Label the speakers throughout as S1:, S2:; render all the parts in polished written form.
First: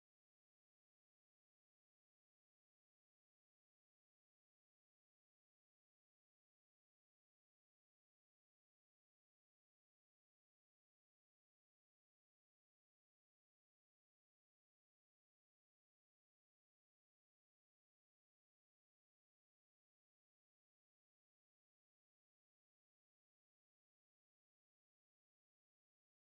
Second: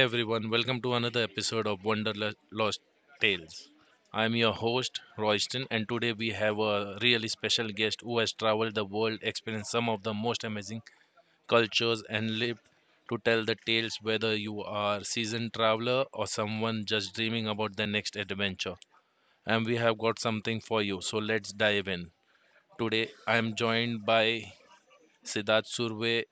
S1: everyone. Welcome to another episode of Wonderlost Tales. I'm your host, Royston, and today we have a really special guest who has traveled the world, experienced some of the most amazing cultures, and lived to tell the tales whether you are seasoned traveler or someone just dreaming about their next adventure. And we have got something for you, so let's dive in. Today, I'm joined by Siddharth Surve,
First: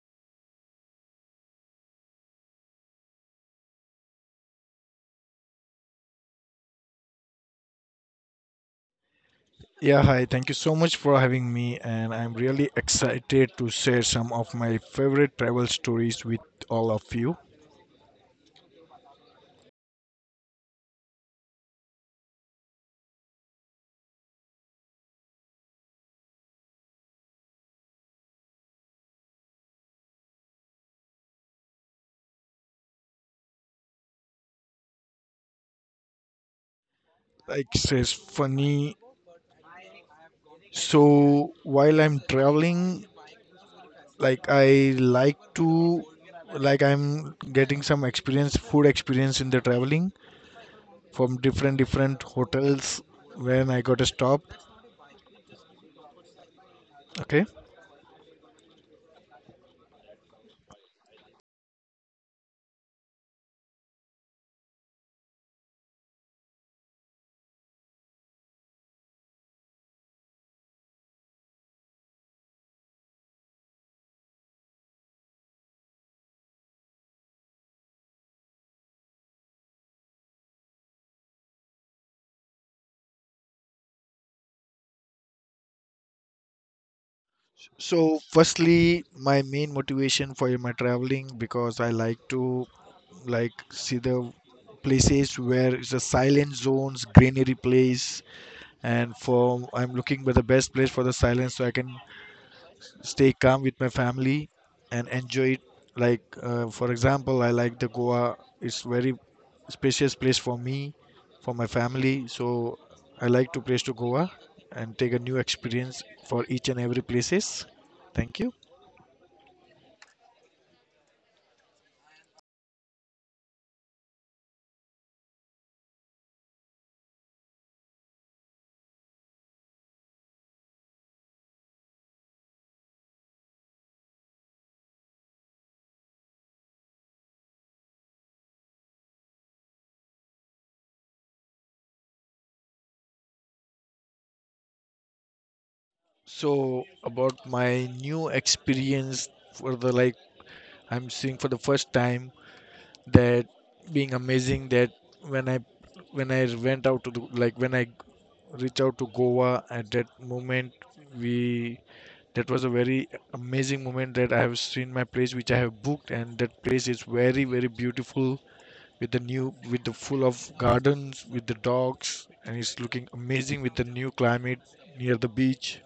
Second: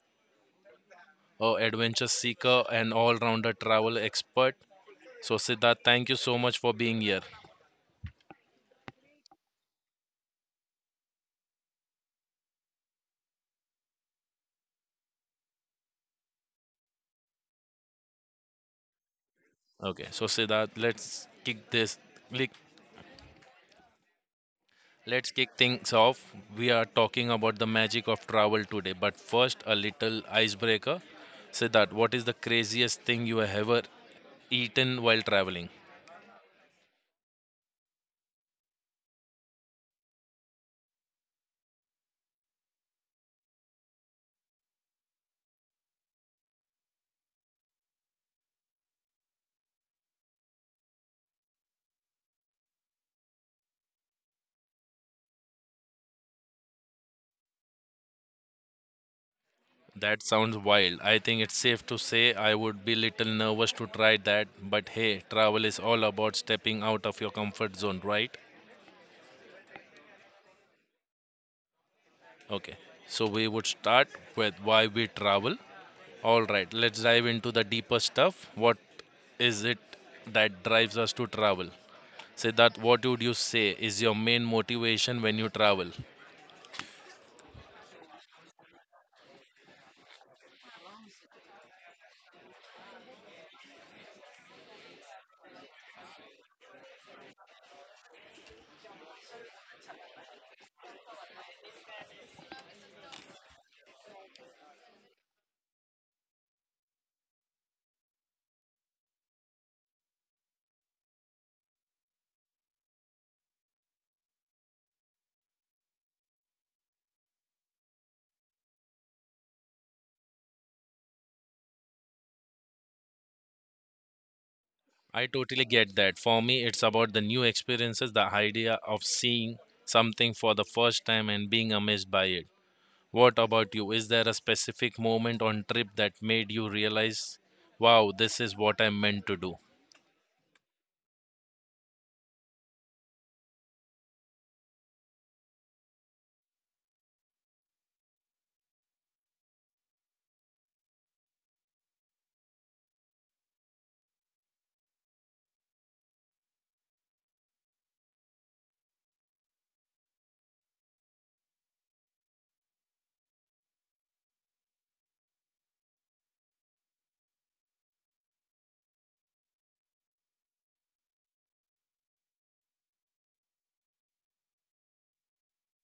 S1: a adventure seeker and all-rounder travel expert. So Siddharth, thank you so much for being here.
S2: Yeah, hi. Thank you so much for having me, and I'm really excited to share some of my favorite travel stories with all of you.
S1: Okay, so Siddharth, let's kick this. Like, let's kick things off. We are talking about the magic of travel today, but first a little icebreaker. Siddharth, what is the craziest thing you have ever eaten while traveling?
S2: It's funny. So, while I'm traveling, I like to, I'm getting some experience, food experience in the traveling from different hotels when I got a stop. Okay.
S1: That sounds wild. I think it's safe to say I would be little nervous to try that, but hey, travel is all about stepping out of your comfort zone, right? Okay. So we would start with why we travel. All right, let's dive into the deeper stuff. What is it that drives us to travel? Siddharth, what would you say is your main motivation when you travel?
S2: So, firstly, my main motivation for my traveling because I like to see the places where it's a silent zones, greenery place, and for I'm looking for the best place for the silence so I can stay calm with my family and enjoy it. Like for example, I like the Goa. It's very spacious place for me, for my family. So I like to place to Goa and take a new experience for each and every places. Thank you.
S1: I totally get that. For me, it's about the new experiences, the idea of seeing something for the first time and being amazed by it. What about you? Is there a specific moment on trip that made you realize, wow, this is what I'm meant to do?
S2: So about my new experience for the I'm seeing for the first time that being amazing that when I when I went out to the, like when I reached out to Goa at that moment we that was a very amazing moment that I have seen my place which I have booked, and that place is very very beautiful with the new with the full of gardens with the dogs, and it's looking amazing with the new climate near the beach.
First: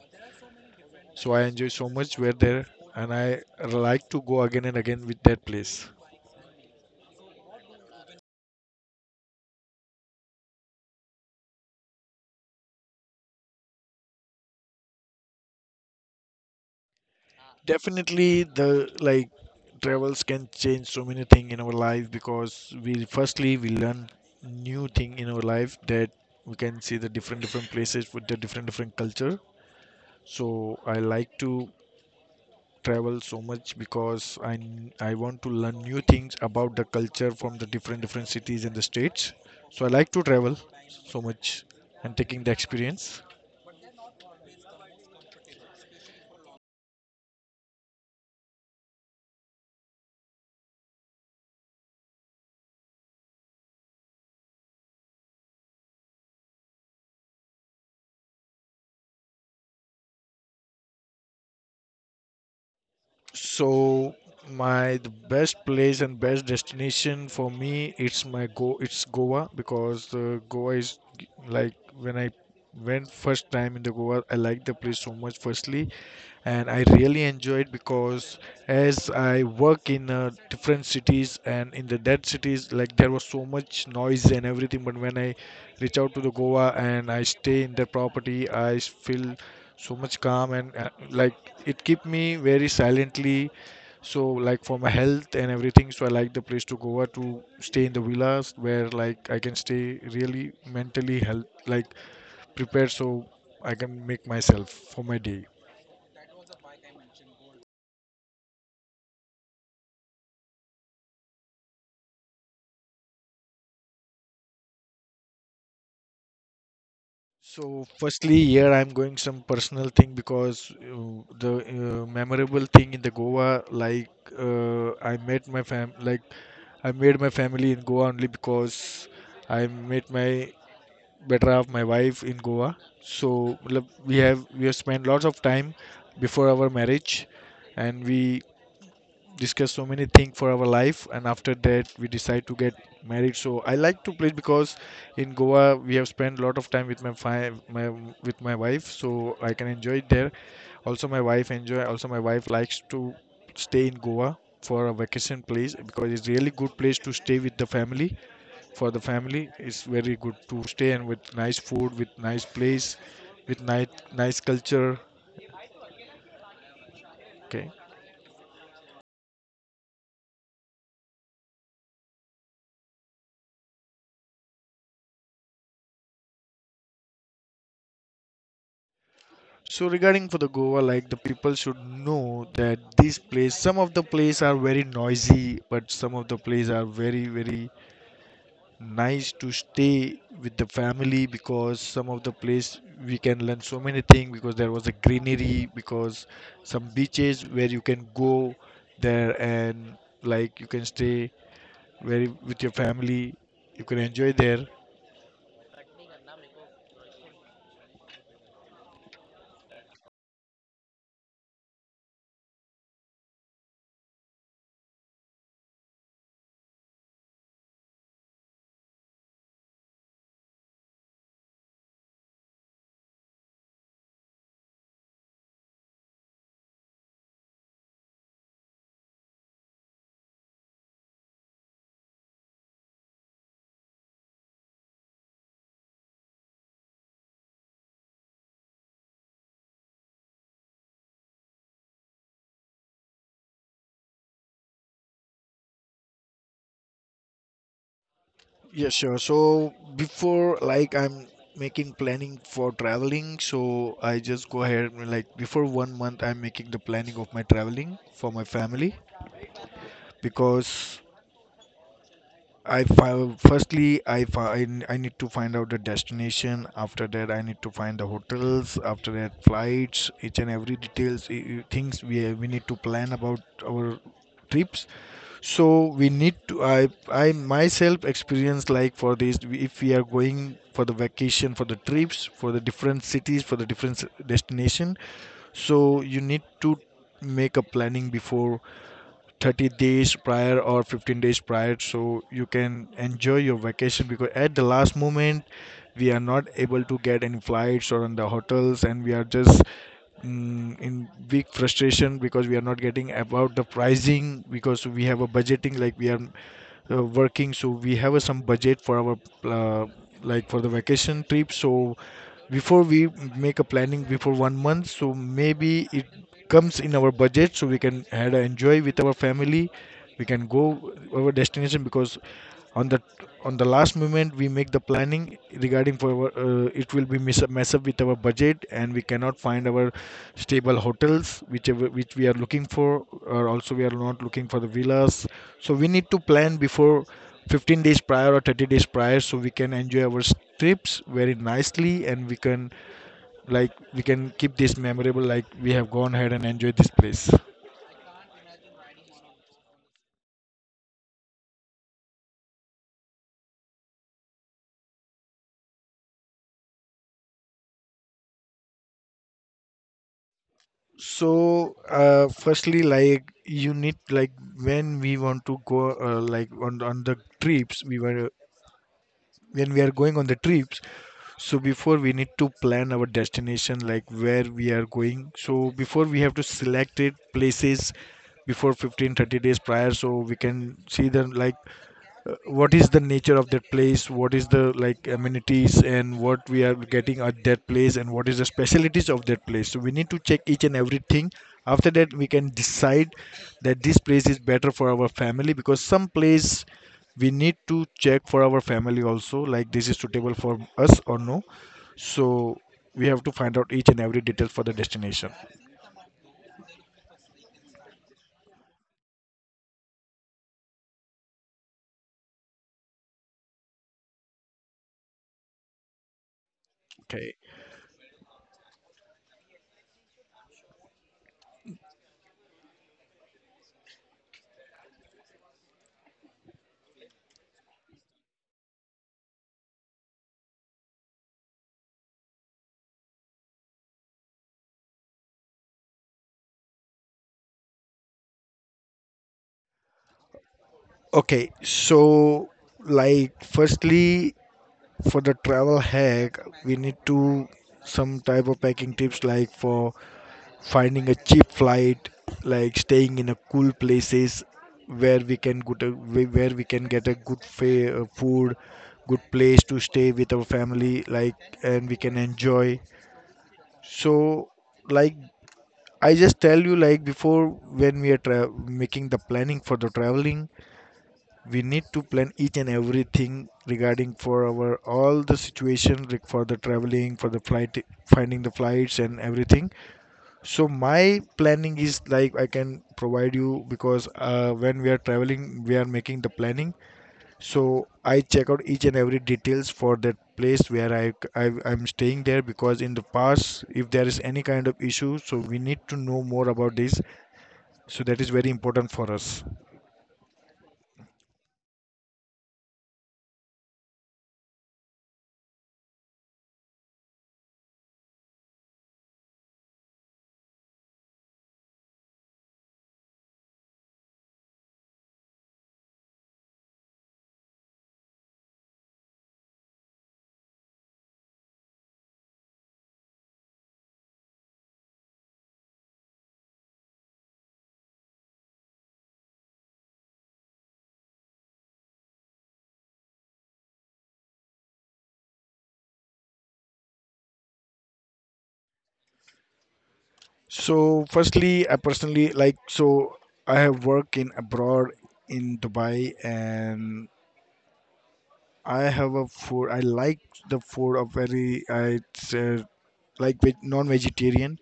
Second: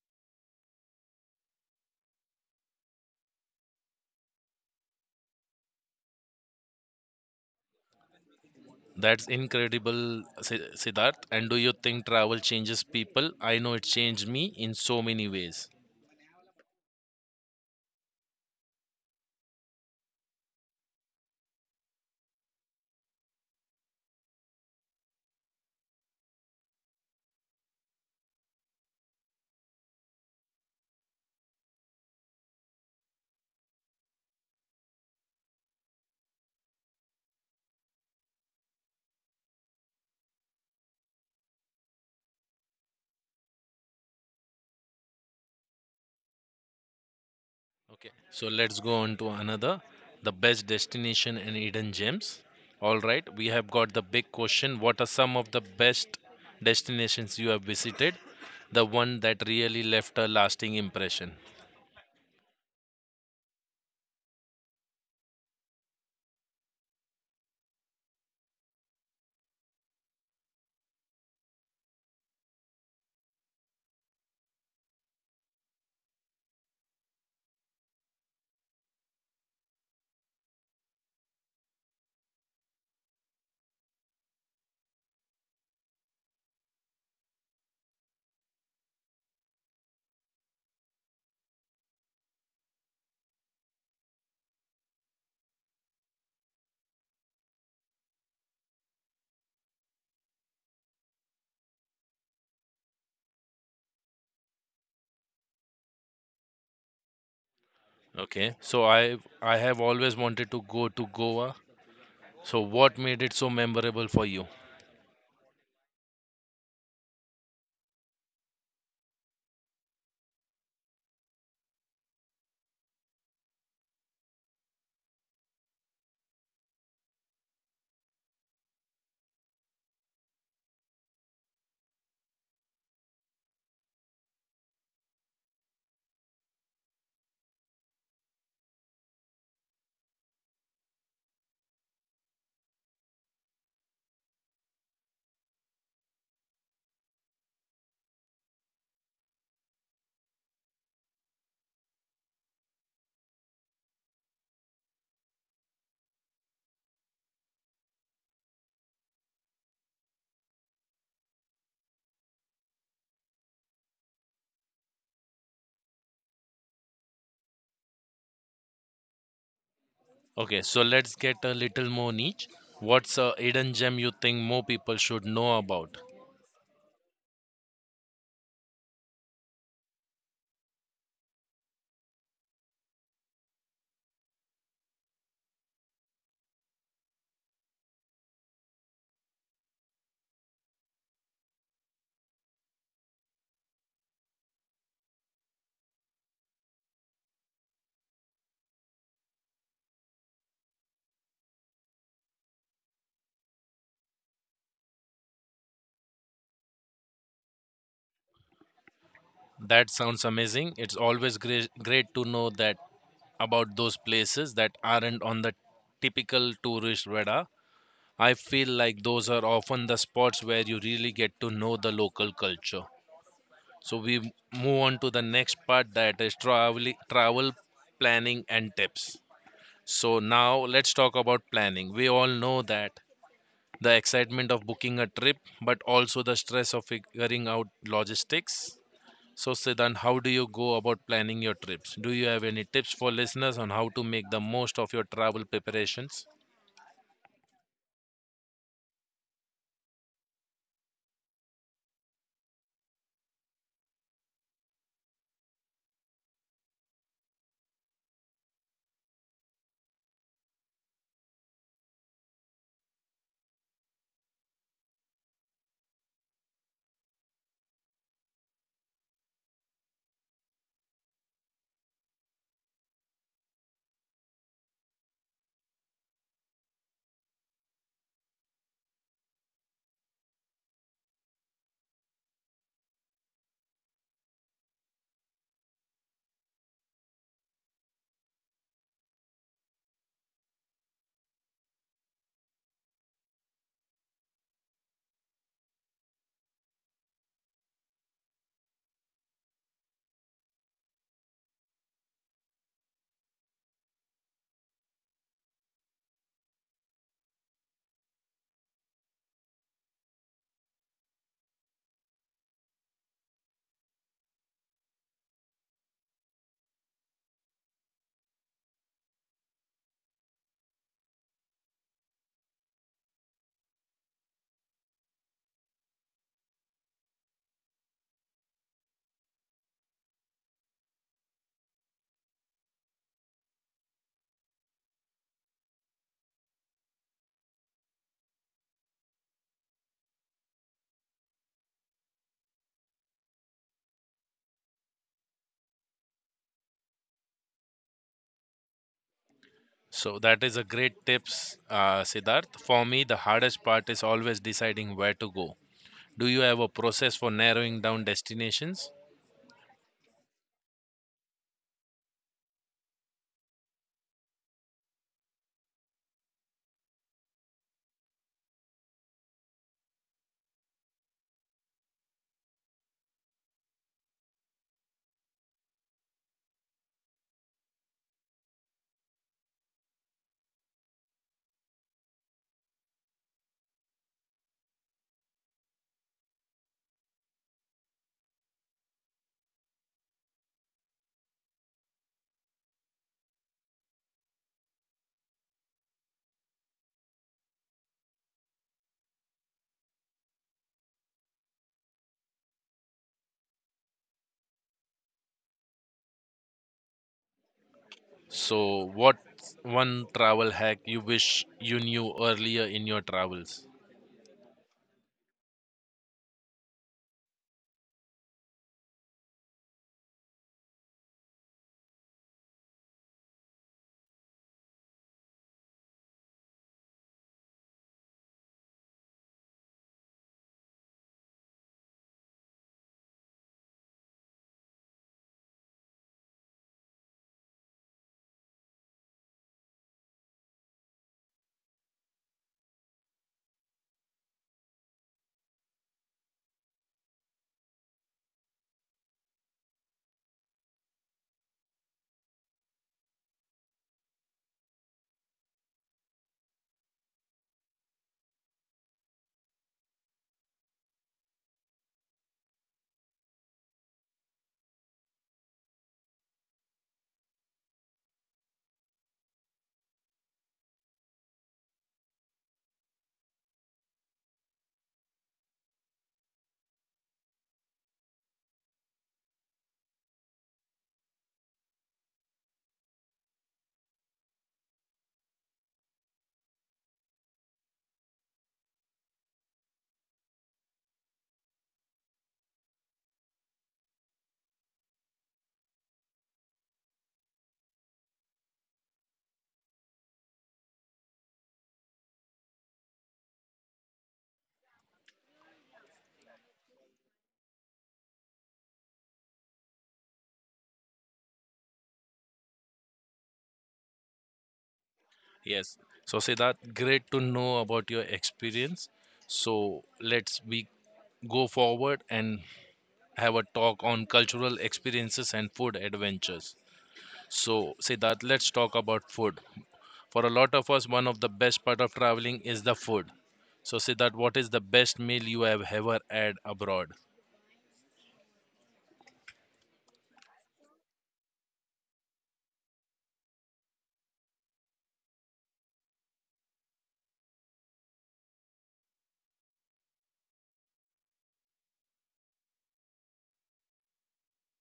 S2: So I enjoy so much where there, and I like to go again and again with that place.
S1: That's incredible, Siddharth. And do you think travel changes people? I know it changed me in so many ways.
S2: Definitely, the like travels can change so many things in our life because we firstly we learn new thing in our life that we can see the different different places with the different different culture. So I like to travel so much because I want to learn new things about the culture from the different different cities and the states. So I like to travel so much and taking the experience.
S1: Okay, so let's go on to another the best destination and hidden gems. All right, we have got the big question. What are some of the best destinations you have visited? The one that really left a lasting impression.
S2: So my the best place and best destination for me it's my go it's Goa because Goa is g- like when I went first time in the Goa, I liked the place so much firstly, and I really enjoyed because as I work in different cities and in the dead cities, like there was so much noise and everything. But when I reach out to the Goa and I stay in the property, feel so much calm and it keep me very silently. So like for my health and everything, so I like the place to Goa to stay in the villas where like I can stay really mentally health like prepared, so I can make myself for my day.
S1: Okay, so I have always wanted to go to Goa. So what made it so memorable for you?
S2: So, firstly, here I'm going some personal thing because the memorable thing in the Goa, like uh, I met my fam, like I made my family in Goa only because I met my better half, my wife in Goa. So, matlab, we have spent lots of time before our marriage, and we discuss so many things for our life, and after that we decide to get married. So I like to play because in Goa we have spent a lot of time with my, fi- my with my wife, so I can enjoy it there. Also my wife enjoy, also my wife likes to stay in Goa for a vacation place because it's really good place to stay with the family. For the family it's very good to stay, and with nice food with nice place with nice culture. Okay.
S1: Okay, so let's get a little more niche. What's a hidden gem you think more people should know about?
S2: So regarding for the Goa, like the people should know that these place, some of the place are very noisy, but some of the place are very very nice to stay with the family because some of the place we can learn so many things because there was a greenery, because some beaches where you can go there, and like you can stay very with your family, you can enjoy there.
S1: That sounds amazing. It's always great to know that about those places that aren't on the typical tourist radar. I feel like those are often the spots where you really get to know the local culture. So we move on to the next part that is travel planning and tips. So now let's talk about planning. We all know that the excitement of booking a trip, but also the stress of figuring out logistics. So, Siddhan, how do you go about planning your trips? Do you have any tips for listeners on how to make the most of your travel preparations?
S2: Yeah, sure. So before like I'm making planning for traveling, so I just go ahead, and like before 1 month I'm making the planning of my traveling for my family because I fi- firstly I, fi- I n- I need to find out the destination. After that I need to find the hotels. After that flights, each and every details things we need to plan about our trips. So we need to I myself experience like for this. If we are going for the vacation, for the trips, for the different cities, for the destination, so you need to make a planning before 30 days prior or 15 days prior so you can enjoy your vacation. Because at the last moment we are not able to get any flights or in the hotels, and we are just in big frustration because we are not getting about the pricing, because we have a budgeting. Like we are working, so we have some budget for our uh, like for the vacation trip. So before we make a planning before 1 month, so maybe it comes in our budget, so we can had a enjoy with our family, we can go our destination. Because on the last moment we make the planning regarding for our, it will be mess up with our budget, and we cannot find our stable hotels whichever which we are looking for, or also we are not looking for the villas. So we need to plan before 15 days prior or 30 days prior so we can enjoy our trips very nicely, and we can we can keep this memorable like we have gone ahead and enjoyed this place.
S1: So that is a great tips, Siddharth. For me, the hardest part is always deciding where to go. Do you have a process for narrowing down destinations?
S2: So, firstly, like you need like when we want to go on the trips, we were when we are going on the trips. So before we need to plan our destination, like where we are going. So before we have to select it places before 15 30 days prior so we can see them like what is the nature of that place, what is the like amenities, and what we are getting at that place, and what is the specialities of that place. So we need to check each and everything. After that we can decide that this place is better for our family, because some place we need to check for our family also, like this is suitable for us or no. So we have to find out each and every detail for the destination.
S1: So what one travel hack you wish you knew earlier in your travels?
S2: Okay. okay so firstly, for the travel hack, we need to some type of packing tips like for finding a cheap flight, like staying in a cool places where we can get a, where we can get a food, good place to stay with our family, like and we can enjoy. So like I just tell you like before when we are making the planning for the traveling, we need to plan each and everything regarding for our all the situation like for the traveling for the flight, finding the flights and everything. So my planning is like I can provide you. Because when we are traveling we are making the planning, so I check out each and every details for that place where I'm staying there, because in the past if there is any kind of issue, so we need to know more about this. So that is very important for us.
S1: Yes. So, Siddharth, great to know about your experience. So, let's we go forward and have a talk on cultural experiences and food adventures. So, Siddharth, let's talk about food. For a lot of us, one of the best part of traveling is the food. So, Siddharth, what is the best meal you have ever had abroad?
S2: So, firstly, I personally like so I have worked in abroad in Dubai, and I have a food. I like the food of very I it's non-vegetarian,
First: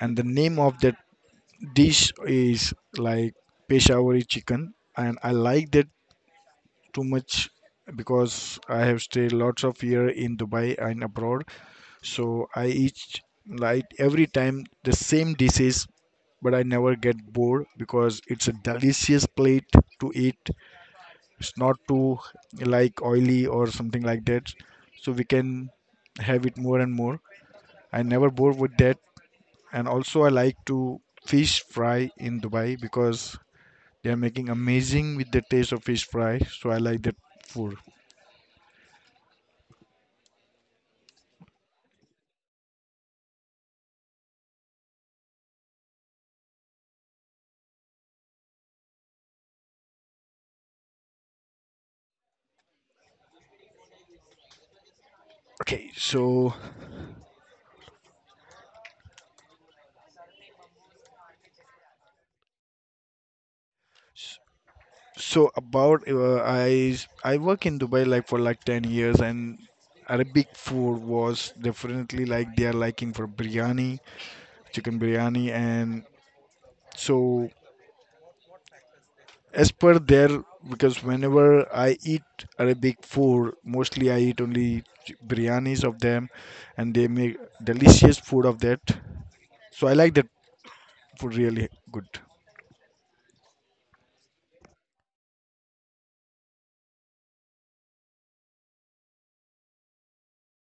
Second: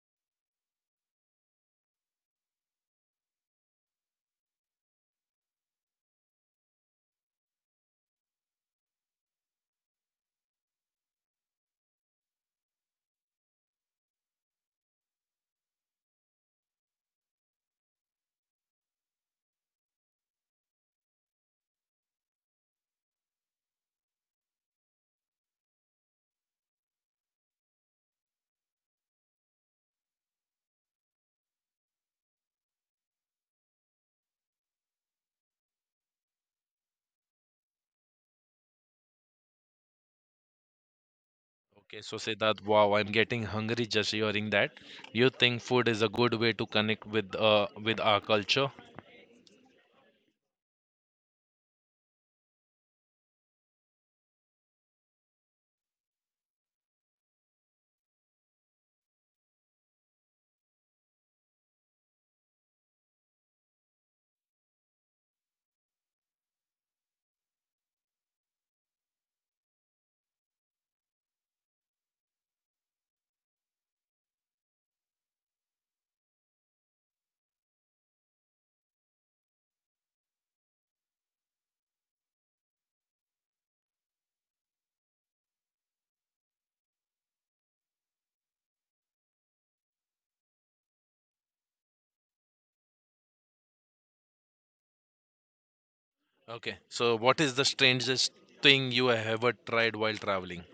S2: and the name of that dish is like Peshawari chicken, and I like that too much because I have stayed lots of year in Dubai and abroad. So I each like every time the same dishes, but I never get bored because it's a delicious plate to eat. It's not too like oily or something like that, so we can have it more and more. I never bored with that. And also I like to fish fry in Dubai, because they are making amazing with the taste of fish fry, so I like that food.
S1: Okay, so Siddharth, wow, I'm getting hungry just hearing that. Do you think food is a good way to connect with our culture?
S2: okay so So about I work in Dubai like for like 10 years, and Arabic food was definitely like they are liking for biryani, chicken biryani, and so as per their, because whenever I eat Arabic food mostly I eat only biryanis of them, and they make delicious food of that. So I like that food really good.
S1: Okay, so what is the strangest thing you have ever tried while traveling?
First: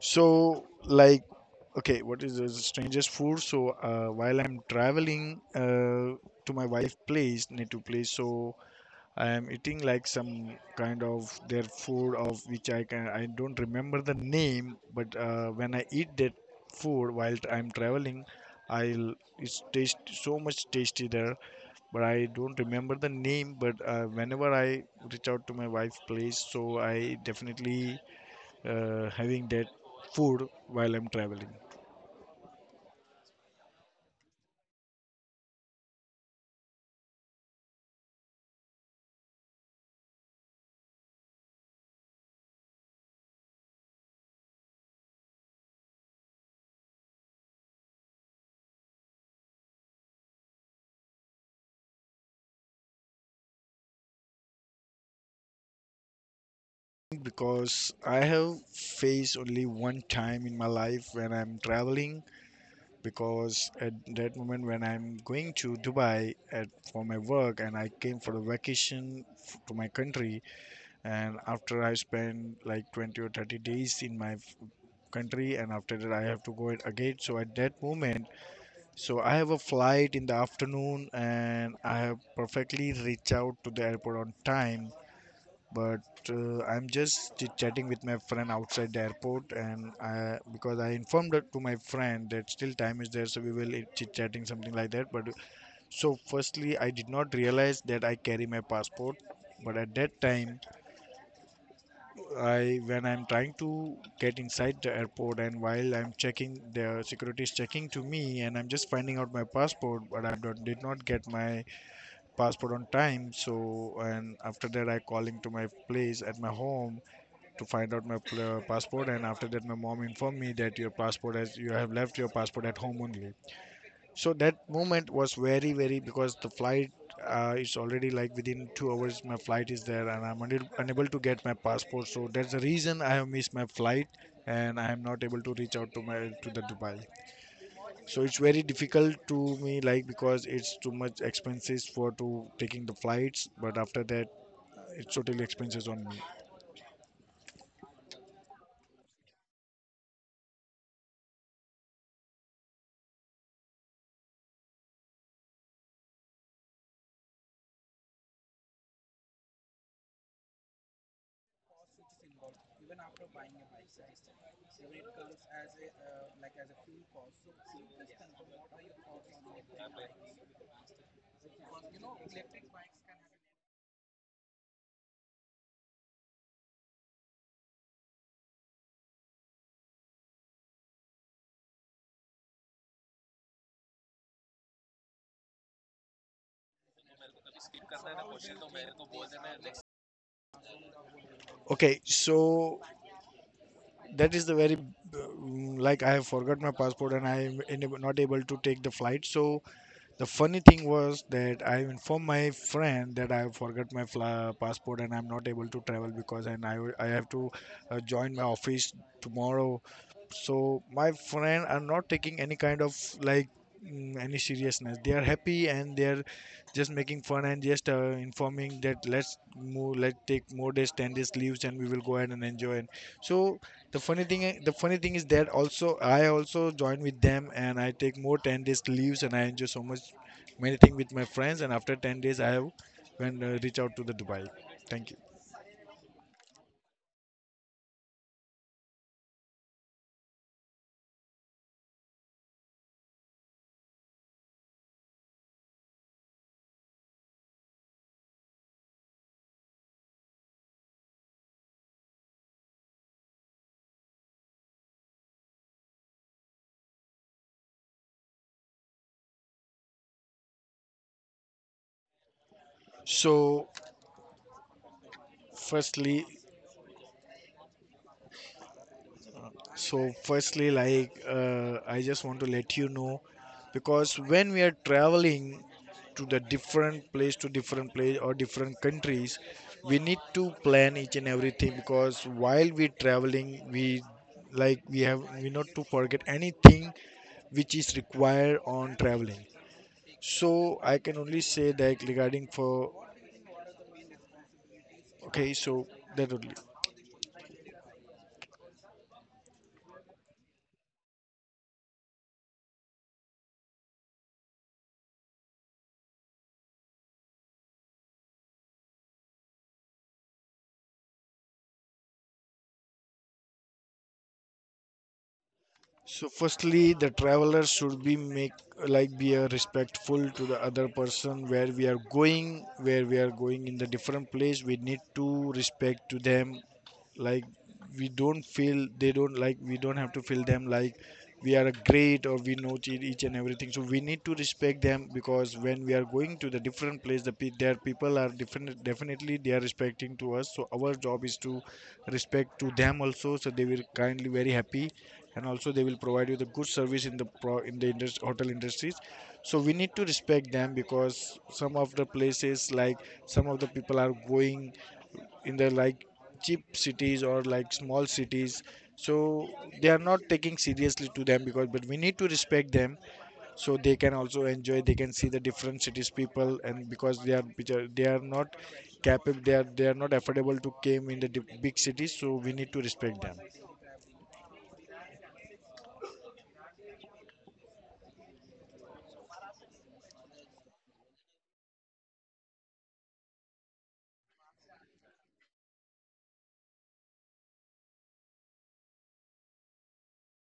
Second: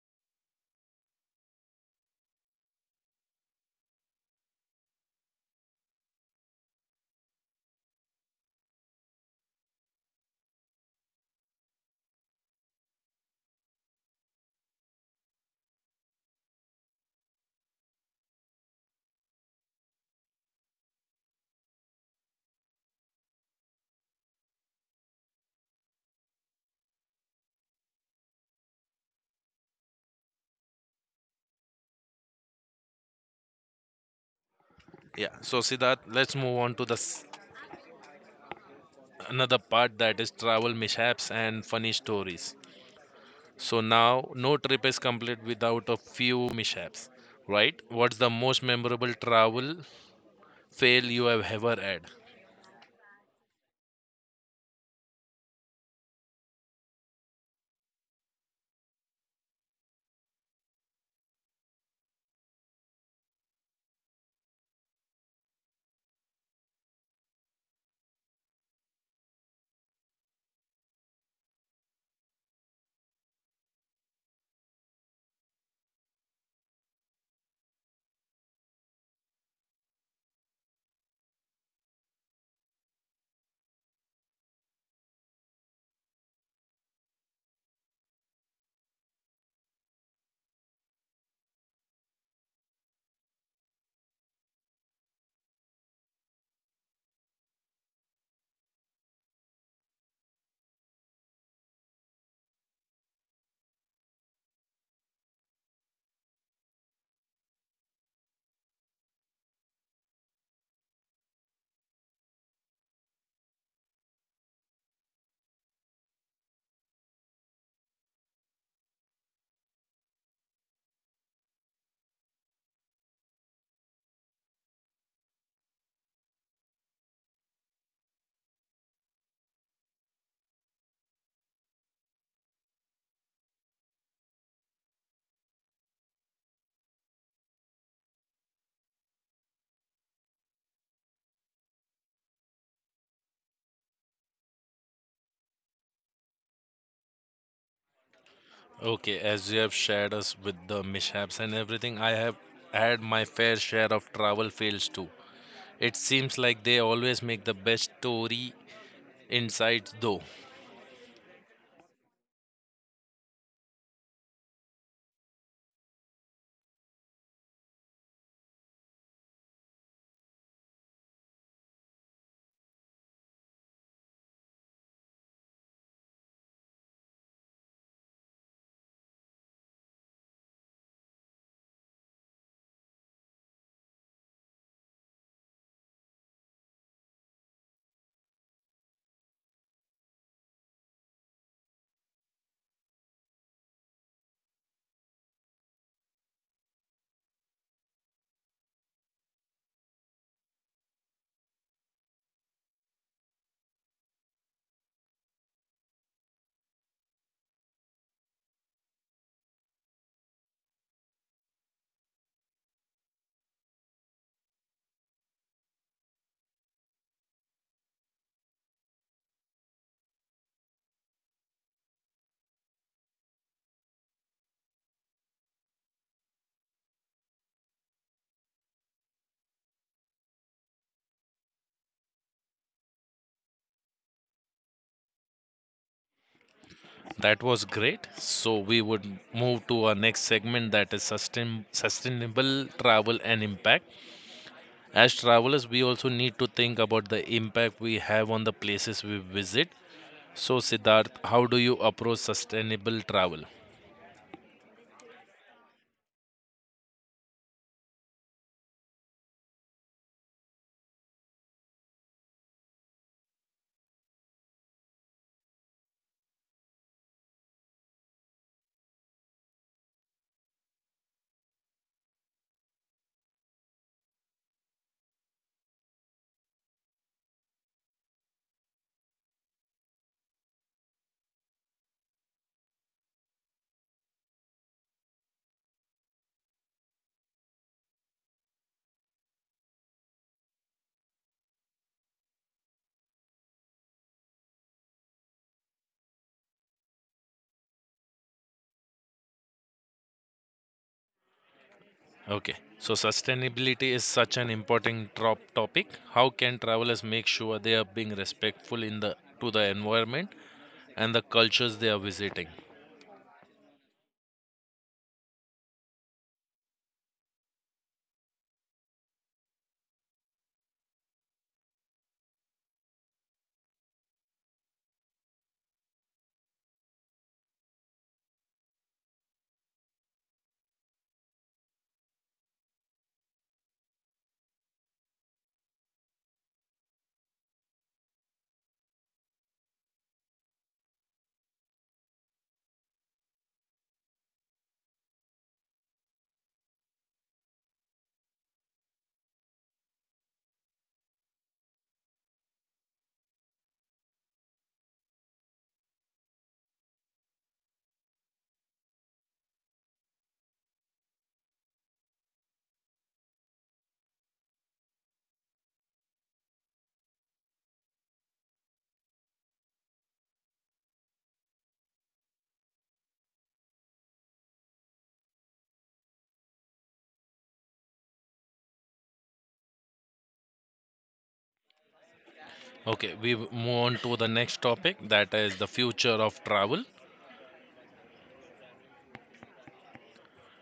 S2: So, like, okay, what is the strangest food? So, while I'm traveling to my wife' place, native place, so I am eating like some kind of their food of which I don't remember the name. But when I eat that food while I'm traveling, I'll it's taste so much tasty there, but I don't remember the name. But whenever I reach out to my wife's place, so I definitely having that food while I'm traveling.
S1: Yeah, so Siddharth, let's move on to the another part that is travel mishaps and funny stories. So now, no trip is complete without a few mishaps, right? What's the most memorable travel fail you have ever had?
S2: Because I have faced only one time in my life when I'm traveling. Because at that moment when I'm going to Dubai at, for my work and I came for a vacation to my country, and after I spent like 20 or 30 days in my country and after that I have to go it again. So at that moment, so I have a flight in the afternoon and I have perfectly reached out to the airport on time, but I'm just chit chatting with my friend outside the airport and I, because I informed it to my friend that still time is there, so we will chit chatting something like that. But so firstly I did not realize that I carry my passport, but at that time I, when I'm trying to get inside the airport and while I'm checking, the security is checking to me and I'm just finding out my passport, but I don't, did not get my passport on time. So, and after that, I calling to my place at my home to find out my passport. And after that, my mom informed me that your passport has you have left your passport at home only. So that moment was very because the flight. Is already like within 2 hours my flight is there and I'm unable to get my passport, so that's the reason I have missed my flight and I am not able to reach out to my to the Dubai. So it's very difficult to me like because it's too much expenses for to taking the flights, but after that it's totally expenses on me.
S1: Okay, as you have shared us with the mishaps and everything, I have had my fair share of travel fails too. It seems like they always make the best story insights though.
S2: Okay, so that is the very like I have forgot my passport and I am not able to take the flight. So the funny thing was that I informed my friend that I forgot my passport and I'm not able to travel, because and I have to join my office tomorrow. So my friend are not taking any kind of like any seriousness. They are happy and they are just making fun and just informing that let's take more days 10 days leaves and we will go ahead and enjoy it. So the funny thing is that also I also join with them and I take more 10 days leaves and I enjoy so much many things with my friends, and after 10 days I have when reach out to the Dubai. Thank you.
S1: That was great. So we would move to our next segment that is sustainable travel and impact. As travelers, we also need to think about the impact we have on the places we visit. So Siddharth, how do you approach sustainable travel?
S2: so firstly So, firstly, like I just want to let you know, because when we are traveling to different place or different countries, we need to plan each and everything because while we traveling, we like we have we not to forget anything which is required on traveling. So I can only say that regarding for, okay, so that only.
S1: Okay. So sustainability is such an important topic. How can travelers make sure they are being respectful in the to the environment and the cultures they are visiting?
S2: So firstly, the traveler should be make like be a respectful to the other person where we are going in the different place. We need to respect to them. Like we don't feel they don't like we don't have to feel them like we are great or we know each and everything, so we need to respect them, because when we are going to the different place, the their people are different, definitely they are respecting to us, so our job is to respect to them also, so they will kindly very happy and also they will provide you the good service in the pro, in the indus- hotel industries. So we need to respect them because some of the places like some of the people are going in the like cheap cities or like small cities. So they are not taking seriously to them because but we need to respect them, so they can also enjoy, they can see the different cities people. And because they are they are not capable, they are not affordable to came in the big cities, so we need to respect them.
S1: Okay, we move on to the next topic that is the future of travel.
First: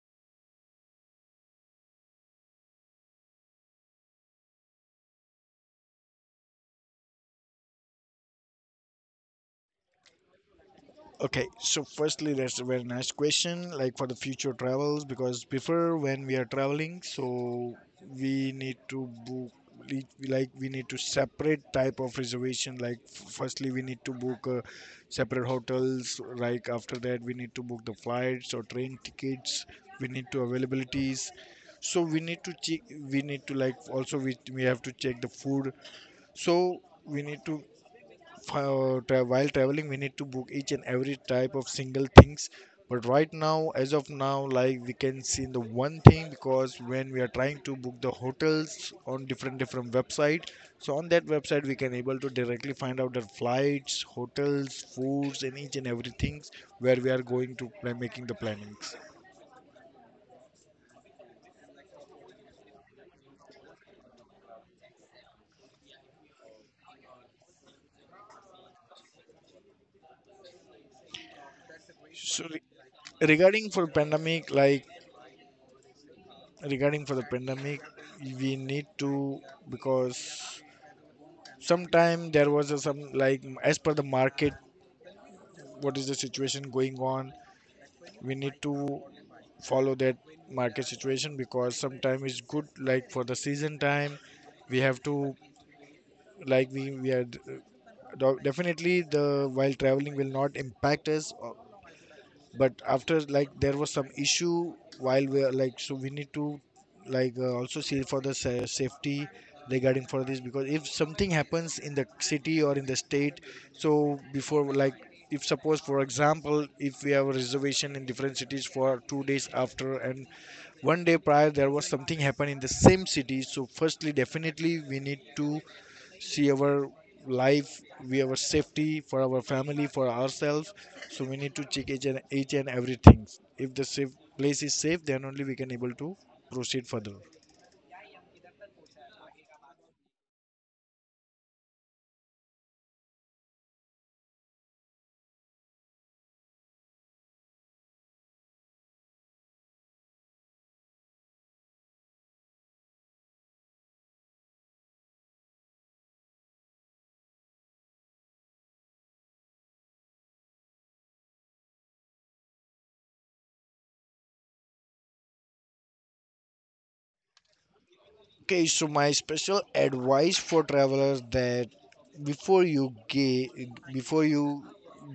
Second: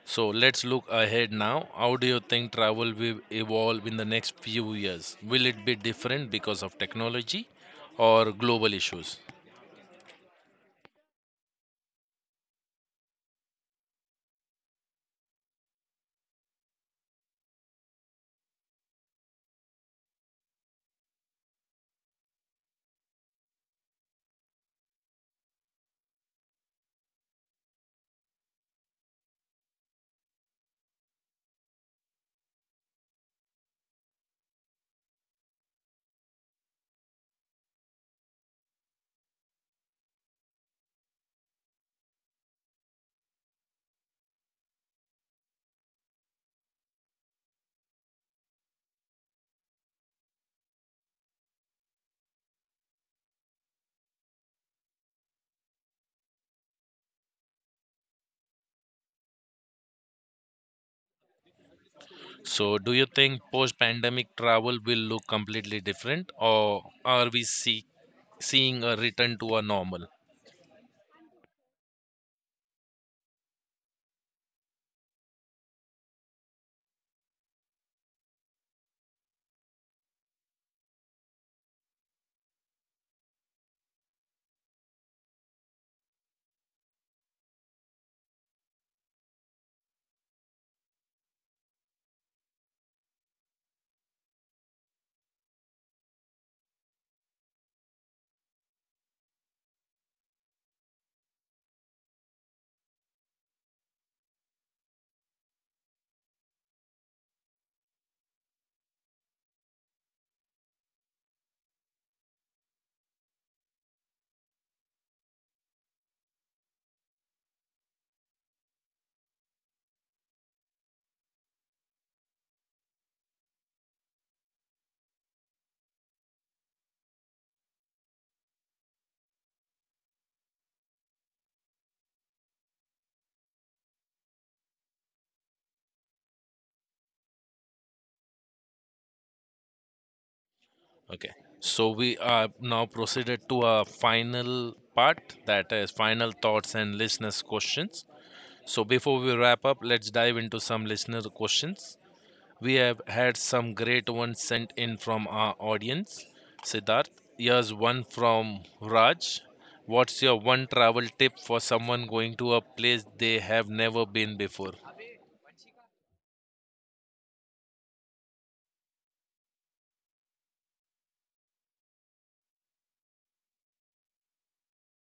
S1: So let's look ahead now. How do you think travel will evolve in the next few years? Will it be different because of technology or global issues?
S2: Okay, so firstly, that's a very nice question, like for the future travels, because before when we are traveling, so we need to book, we like we need to separate type of reservation. Like firstly, we need to book separate hotels. Like after that, we need to book the flights or train tickets. We need to availabilities. So we need to check. We need to like also we have to check the food. So we need to while traveling we need to book each and every type of single things. But right now as of now like we can see the one thing, because when we are trying to book the hotels on different different website, so on that website we can able to directly find out the flights, hotels, foods and each and everything where we are going to plan, making the plannings.
S1: So, do you think post pandemic travel will look completely different or are we seeing a return to a normal?
S2: So regarding for pandemic, like regarding for the pandemic, we need to, because sometime there was a, some like as per the market, what is the situation going on, we need to follow that market situation, because sometime it's good like for the season time, we have to like we are definitely the while traveling will not impact us, but after like there was some issue while we are like, so we need to like also see for the safety regarding for this, because if something happens in the city or in the state. So before like if suppose for example if we have a reservation in different cities for 2 days after and one day prior there was something happen in the same city, so firstly definitely we need to see our life, we our safety for our family for ourselves. So we need to check each and everything. If the safe, place is safe, then only we can able to proceed further.
S1: Okay. So, we are now proceeded to a final part that is final thoughts and listeners' questions. So, before we wrap up, let's dive into some listener questions. We have had some great ones sent in from our audience. Siddharth, here's one from Raj. What's your one travel tip for someone going to a place they have never been before?
S2: Okay, so my special advice for travelers that before you ga- before you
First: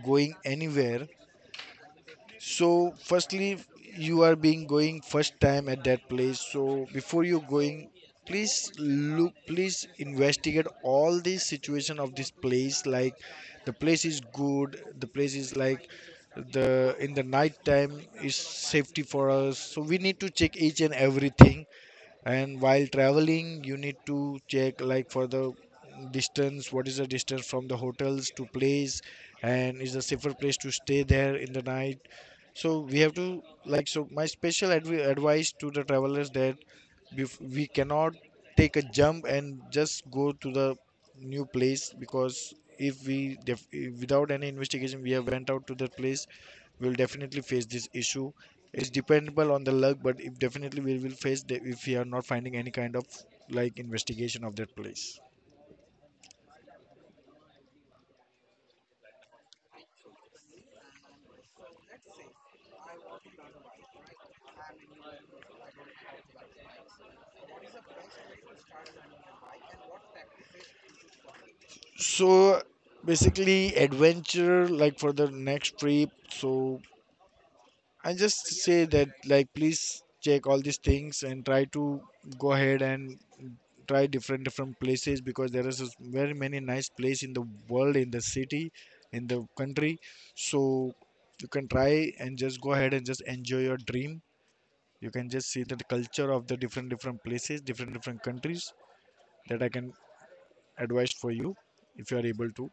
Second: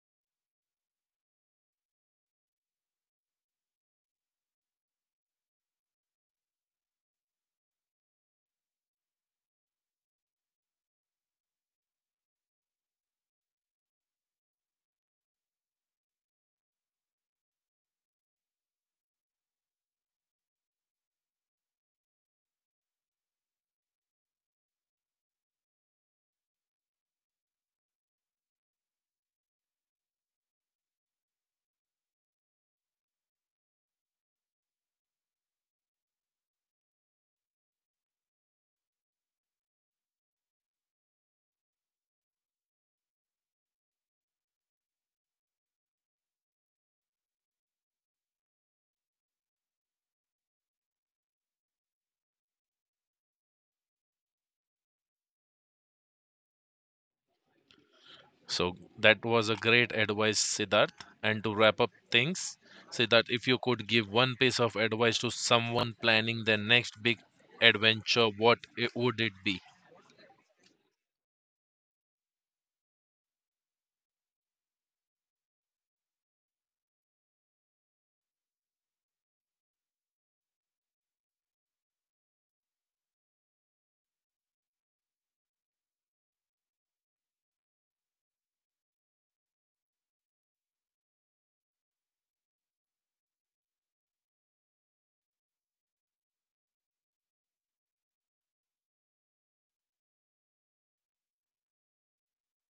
S2: going anywhere, so, firstly, you are being going first time at that place. So, before you going, please look, please investigate all the situation of this place. Like, the place is good. The place is like the in the night time is safety for us. So we need to check each and everything. And while traveling you need to check like for the distance, what is the distance from the hotels to place, and is a safer place to stay there in the night. So we have to like, so my special advice to the travelers that we cannot take a jump and just go to the new place, because if we without any investigation we have went out to that place, we'll definitely face this issue. It's dependable on the luck, but if definitely we will face if we are not finding any kind of like investigation of that place.
S1: So that was a great advice, Siddharth. And to wrap up things, Siddharth, if you could give one piece of advice to someone planning their next big adventure, would it be?
S2: So basically adventure like for the next trip, so I just say that like please check all these things and try to go ahead and try different different places, because there is a very many nice place in the world, in the city, in the country. So you can try and just go ahead and just enjoy your dream. You can just see the culture of the different different places, different different countries. That I can advise for you, if you are able to.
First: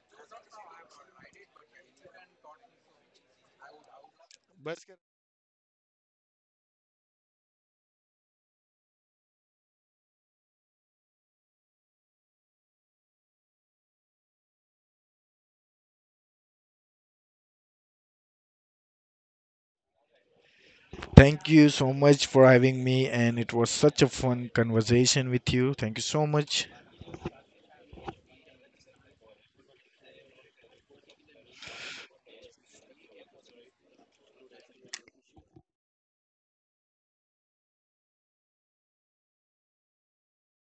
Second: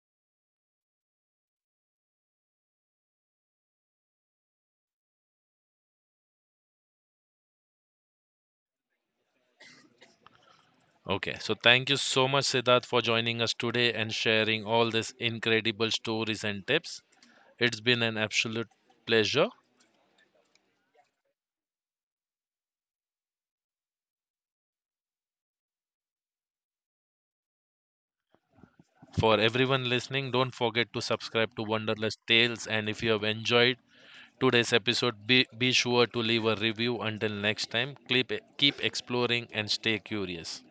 S1: Okay, so thank you so much, Siddharth, for joining us today and sharing all these incredible stories and tips. It's been an absolute pleasure.
S2: Thank you so much for having me, and it was such a fun conversation with you. Thank you so much.
S1: For everyone listening, don't forget to subscribe to Wonderless Tales. And if you have enjoyed today's episode, be sure to leave a review. Until next time, keep exploring and stay curious.